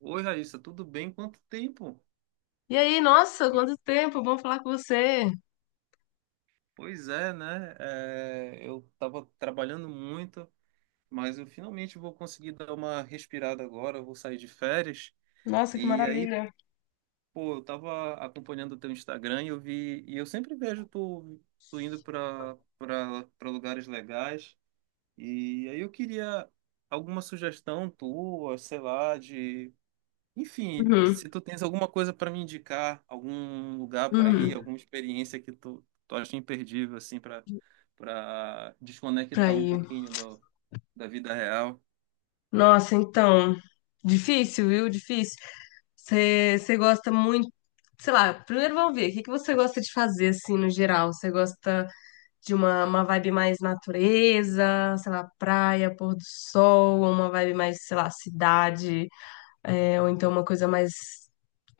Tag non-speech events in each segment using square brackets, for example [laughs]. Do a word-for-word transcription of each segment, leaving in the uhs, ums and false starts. Oi, Raíssa, tudo bem? Quanto tempo? E aí, nossa, quanto tempo, bom falar com você. Pois é, né? É, eu estava trabalhando muito, mas eu finalmente vou conseguir dar uma respirada agora. Eu vou sair de férias. Nossa, que E aí, maravilha. pô, eu estava acompanhando o teu Instagram e eu vi, e eu sempre vejo tu, tu indo para para lugares legais. E aí eu queria alguma sugestão tua, sei lá, de Enfim, Uhum, se tu tens alguma coisa para me indicar, algum lugar para ir, uhum. alguma experiência que tu, tu acha imperdível, assim, para para desconectar um Aí, pouquinho do, da vida real. nossa, então, difícil, viu? Difícil. Você você gosta muito, sei lá, primeiro vamos ver, o que que você gosta de fazer, assim, no geral? Você gosta de uma, uma vibe mais natureza, sei lá, praia, pôr do sol, ou uma vibe mais, sei lá, cidade, é, ou então uma coisa mais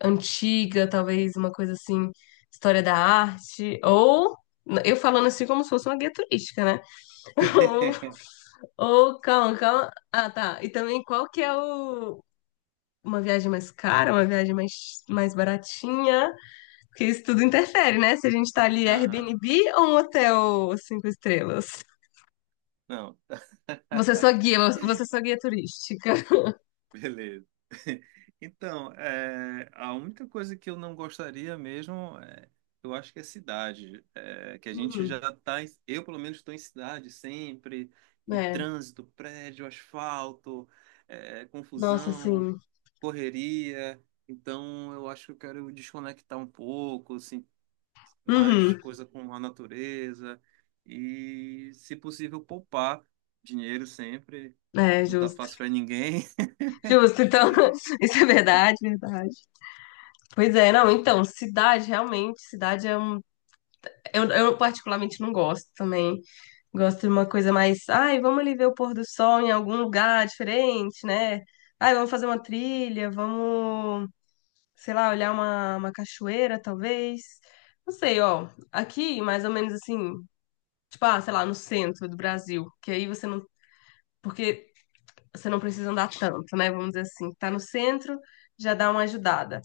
antiga, talvez uma coisa assim, história da arte, ou eu falando assim como se fosse uma guia turística, né? [laughs] [laughs] Ou, ou calma, calma. Ah, tá. E também qual que é o uma viagem mais cara, uma viagem mais, mais baratinha, porque isso tudo interfere, né? Se a gente tá ali Aham. Airbnb ou um hotel cinco estrelas. Não. Você é só guia, você é só guia turística. Beleza. [laughs] Então, é, a única coisa que eu não gostaria mesmo, é, eu acho que é cidade. É, que a gente Uhum. já [laughs] tá, em- eu pelo menos estou em cidade sempre, e É, trânsito, prédio, asfalto, é, nossa, confusão, sim. correria. Então, eu acho que eu quero desconectar um pouco, assim, mais Uhum. coisa com a natureza e, se possível, poupar dinheiro sempre. É, Não tá justo. fácil para ninguém. Justo, então, [laughs] isso é verdade, verdade. Pois é, não, então, cidade, realmente, cidade é um. Eu, eu particularmente não gosto também. Gosto de uma coisa mais. Ai, vamos ali ver o pôr do sol em algum lugar diferente, né? Ai, vamos fazer uma trilha, vamos, sei lá, olhar uma, uma cachoeira, talvez. Não sei, ó. Aqui, mais ou menos assim, tipo, ah, sei lá, no centro do Brasil. Que aí você não. Porque você não precisa andar tanto, né? Vamos dizer assim. Tá no centro, já dá uma ajudada.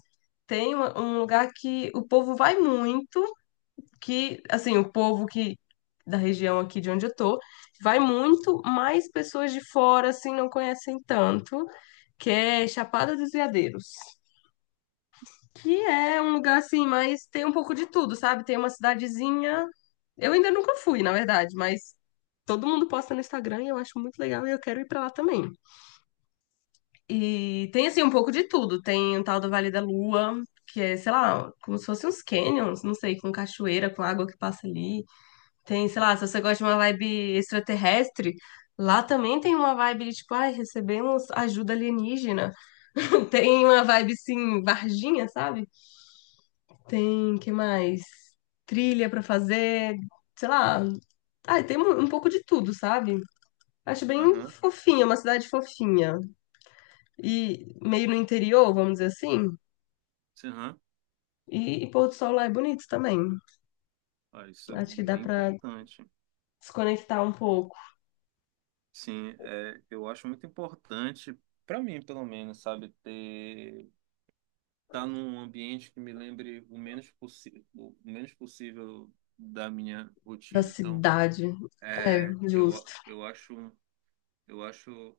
Tem uma- um lugar que o povo vai muito, que, assim, o povo que da região aqui de onde eu tô, vai muito, mas pessoas de fora, assim, não conhecem tanto, que é Chapada dos Veadeiros, que é um lugar, assim, mas tem um pouco de tudo, sabe? Tem uma cidadezinha, eu ainda nunca fui, na verdade, mas todo mundo posta no Instagram e eu acho muito legal e eu quero ir pra lá também. E tem, assim, um pouco de tudo, tem o tal do Vale da Lua, que é, sei lá, como se fossem uns canyons, não sei, com cachoeira, com água que passa ali. Tem, sei lá, se você gosta de uma vibe extraterrestre, lá também tem uma vibe de tipo, ai, recebemos ajuda alienígena. [laughs] Tem uma vibe assim, Varginha, sabe? Tem, que mais? Trilha pra fazer, sei lá. Ai, tem um, um pouco de tudo, sabe? Acho bem [laughs] fofinha, uma cidade fofinha. E meio no interior, vamos dizer assim. Sim, aham. E, e pôr do sol lá é bonito também. Ah, isso é Acho que dá bem pra importante. desconectar um pouco Sim, é, eu acho muito importante, para mim, pelo menos, sabe, ter estar num ambiente que me lembre o menos possível, o menos possível da minha da rotina. Então, cidade. É, é, justo. eu, eu acho, eu acho,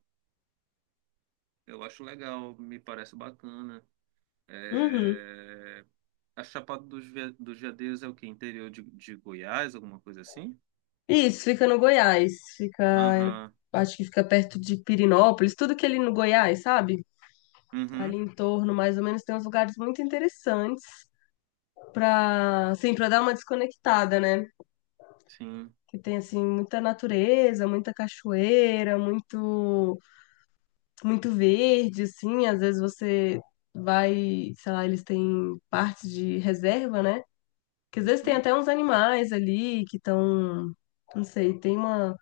eu acho legal, me parece bacana. Uhum. É, a Chapada dos, Ve- dos Veadeiros é o quê? Interior de, de Goiás, alguma coisa assim? Isso, fica no Goiás. Fica, Aham, acho que fica perto de Pirinópolis, tudo que é ali no Goiás, sabe? Ali uhum, em torno, mais ou menos, tem uns lugares muito interessantes para, assim, para dar uma desconectada, né? sim, Que tem assim muita natureza, muita cachoeira, muito muito verde, assim, às vezes você vai, sei lá, eles têm partes de reserva, né? Que às vezes tem uhum, até uns animais ali que estão, não sei, tem uma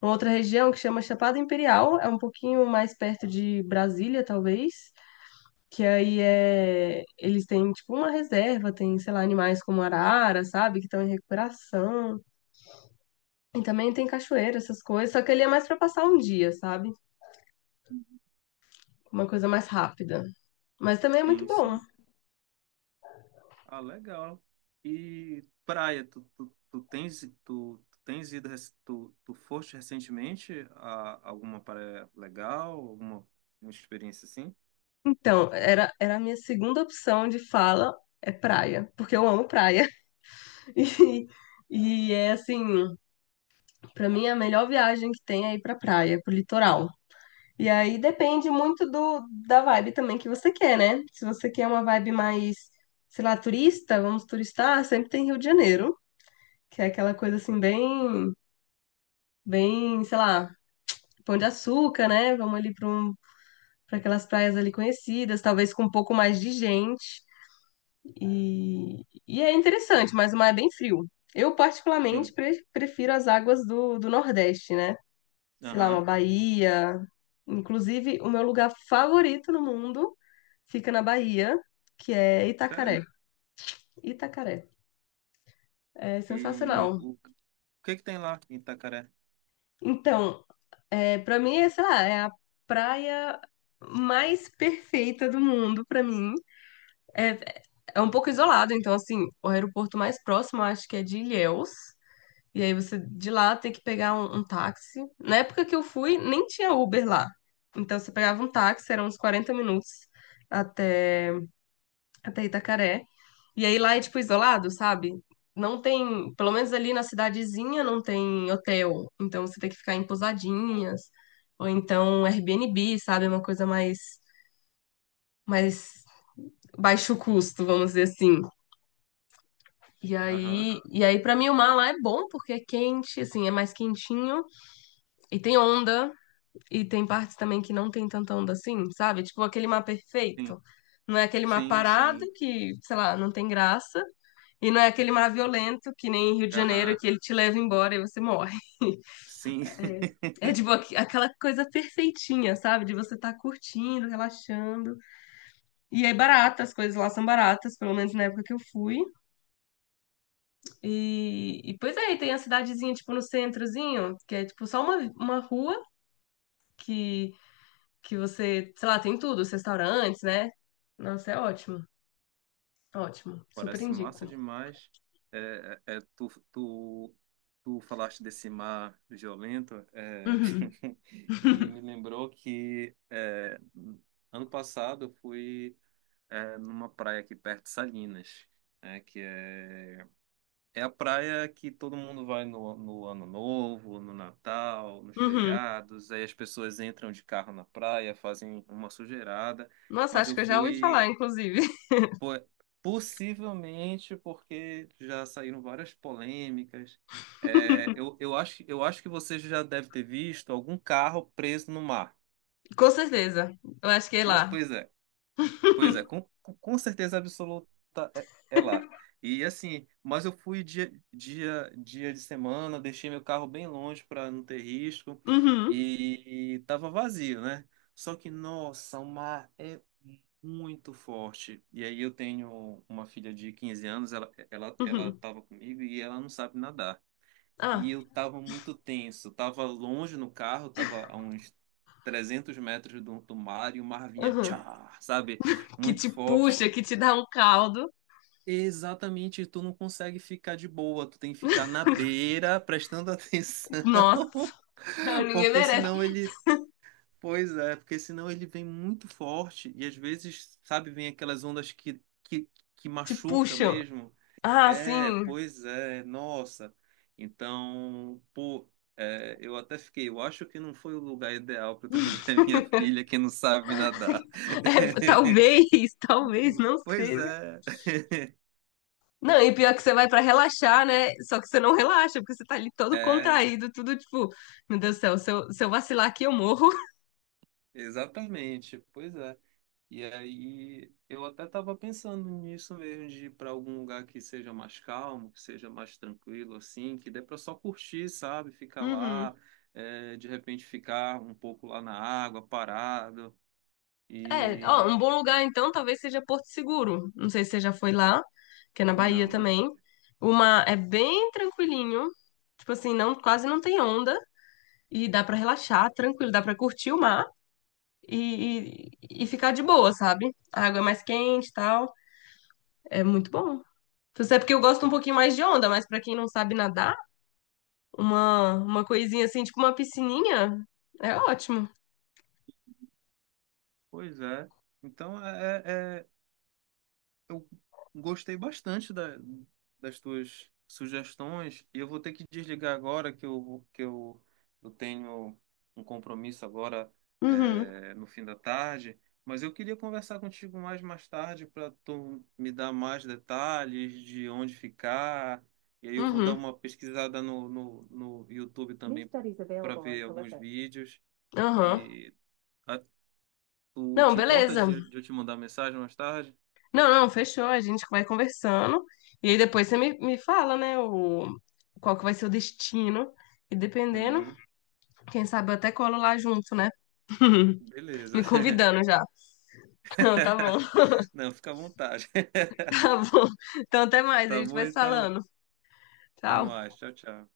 Uma outra região que chama Chapada Imperial, é um pouquinho mais perto de Brasília, talvez, que aí é eles têm tipo uma reserva, tem, sei lá, animais como arara, sabe, que estão em recuperação. E também tem cachoeira, essas coisas, só que ele é mais para passar um dia, sabe? Uma coisa mais rápida. Mas também é muito sim, bom. sim. Ah, legal. E praia, tu, tu, tu tens, tu, tu tens ido, rec- tu, tu foste recentemente a alguma praia legal, alguma uma experiência assim? Então, era, era a minha segunda opção de fala é praia, porque eu amo praia. [laughs] E, e é assim, pra mim a melhor viagem que tem é ir pra praia, pro litoral. E aí depende muito do, da vibe também que você quer, né? Se você quer uma vibe mais, sei lá, turista, vamos turistar, sempre tem Rio de Janeiro, que é aquela coisa assim bem, bem, sei lá, Pão de Açúcar, né? Vamos ali para um, para aquelas praias ali conhecidas, talvez com um pouco mais de gente. E, e é interessante, mas o mar é bem frio. Eu particularmente Sim. pre- prefiro as águas do, do Nordeste, né? Sei lá, uma Aham. Bahia. Inclusive, o meu lugar favorito no mundo fica na Bahia, que é É? Itacaré. Itacaré. É E sensacional. o, o que que tem lá em Itacaré? Então, é, para mim, é, sei lá, é a praia mais perfeita do mundo para mim. É, é é um pouco isolado, então, assim, o aeroporto mais próximo eu acho que é de Ilhéus. E aí você de lá tem que pegar um, um táxi. Na época que eu fui, nem tinha Uber lá. Então você pegava um táxi, eram uns quarenta minutos até, até Itacaré. E aí lá é tipo isolado, sabe? Não tem, pelo menos ali na cidadezinha não tem hotel. Então você tem que ficar em pousadinhas, ou então Airbnb, sabe? É uma coisa mais, mais baixo custo, vamos dizer assim. E Aham. aí, e aí para mim o mar lá é bom porque é quente, assim, é mais quentinho. E tem onda, e tem partes também que não tem tanta onda assim, sabe? Tipo aquele mar Sim. perfeito. Não é aquele mar Sim, parado sim. que, sei lá, não tem graça. E não é aquele mar violento que nem Rio de Janeiro Aham. que ele te leva embora e você morre. [laughs] Sim. É tipo aqu- aquela coisa perfeitinha, sabe? De você estar curtindo, relaxando. E é barata, as coisas lá são baratas, pelo menos na época que eu fui. E, e pois é, e tem a cidadezinha, tipo, no centrozinho, que é tipo só uma, uma rua que, que você, sei lá, tem tudo, os restaurantes, né? Nossa, é ótimo. Ótimo, super Parece massa indico. demais. É, é, é, tu, tu, tu falaste desse mar violento, é, Uhum. [laughs] e me [laughs] lembrou que é, ano passado eu fui é, numa praia aqui perto de Salinas, né, que é, é a praia que todo mundo vai no, no Ano Novo, no Natal, nos Uhum. feriados, aí as pessoas entram de carro na praia, fazem uma sujeirada, Nossa, mas acho eu que eu já ouvi fui. falar, inclusive. [laughs] Po- Possivelmente porque já saíram várias polêmicas. É, eu, eu acho, eu acho que você já deve ter visto algum carro preso no mar. Com certeza. Eu acho que é Mas, lá. pois é. Pois é, com, com com certeza absoluta é, é lá. E assim, mas eu fui dia, dia, dia de semana, deixei meu carro bem longe para não ter risco Uhum. e, e tava vazio, né? Só que, nossa, o mar é muito forte. E aí eu tenho uma filha de quinze anos, ela, ela, ela Uhum. tava comigo e ela não sabe nadar e Ah, eu tava muito tenso. Tava longe no carro, tava a uns trezentos metros do, do mar e o mar vinha, uhum. tchá, sabe? Que Muito te forte. puxa, que te dá um caldo. Exatamente, tu não consegue ficar de boa, tu tem que ficar na beira, prestando atenção, Nossa, não, [laughs] ninguém porque merece. senão ele. Pois é, porque senão ele vem muito forte e às vezes, sabe, vem aquelas ondas que, que, que Te machuca puxam. mesmo. Ah, sim. É, pois é, nossa. Então, pô, é, eu até fiquei, eu acho que não foi o lugar ideal para [laughs] trazer a minha filha que não sabe nadar. É, [laughs] talvez, [laughs] talvez não Pois seja. é, Não, e pior que você vai pra relaxar, né? Só que você não relaxa, porque você tá ali todo é, contraído, tudo tipo, meu Deus do céu, se eu, se eu vacilar aqui, eu morro. exatamente, pois é. E aí eu até estava pensando nisso mesmo, de ir para algum lugar que seja mais calmo, que seja mais tranquilo, assim, que dê para só curtir, sabe? Ficar Uhum. lá, é, de repente ficar um pouco lá na água, parado. É, ó, E. um bom lugar então talvez seja Porto Seguro. Não sei se você já foi lá, que é na Bahia Não, não- também. Uma é bem tranquilinho, tipo assim, não quase não tem onda e dá pra relaxar, tranquilo, dá pra curtir o mar e, e, e ficar de boa, sabe? A água é mais quente, e tal, é muito bom. Então, isso é porque eu gosto um pouquinho mais de onda, mas pra quem não sabe nadar, uma uma coisinha assim, tipo uma piscininha, é ótimo. pois é. Então, é, é- é, eu gostei bastante da- das tuas sugestões e eu vou ter que desligar agora que eu, que eu, eu tenho um compromisso agora Uhum, é, no fim da tarde, mas eu queria conversar contigo mais mais tarde para tu me dar mais detalhes de onde ficar e aí eu vou dar uhum, uma pesquisada no, no, no YouTube também Nisto, Isabel, para ver alguns conversa. Vídeos aham. e Tu Não, te importa beleza. de, de eu te mandar mensagem mais tarde? Não, não, fechou. A gente vai conversando. E aí depois você me, me fala, né, o, qual que vai ser o destino. E dependendo, Uhum. quem sabe eu até colo lá junto, né? Me Beleza. [laughs] convidando já. Não, tá bom, Não, fica à vontade. [laughs] [laughs] tá bom. Então até mais, a Tá gente bom vai se então. falando. Até Tchau. mais. Tchau, tchau.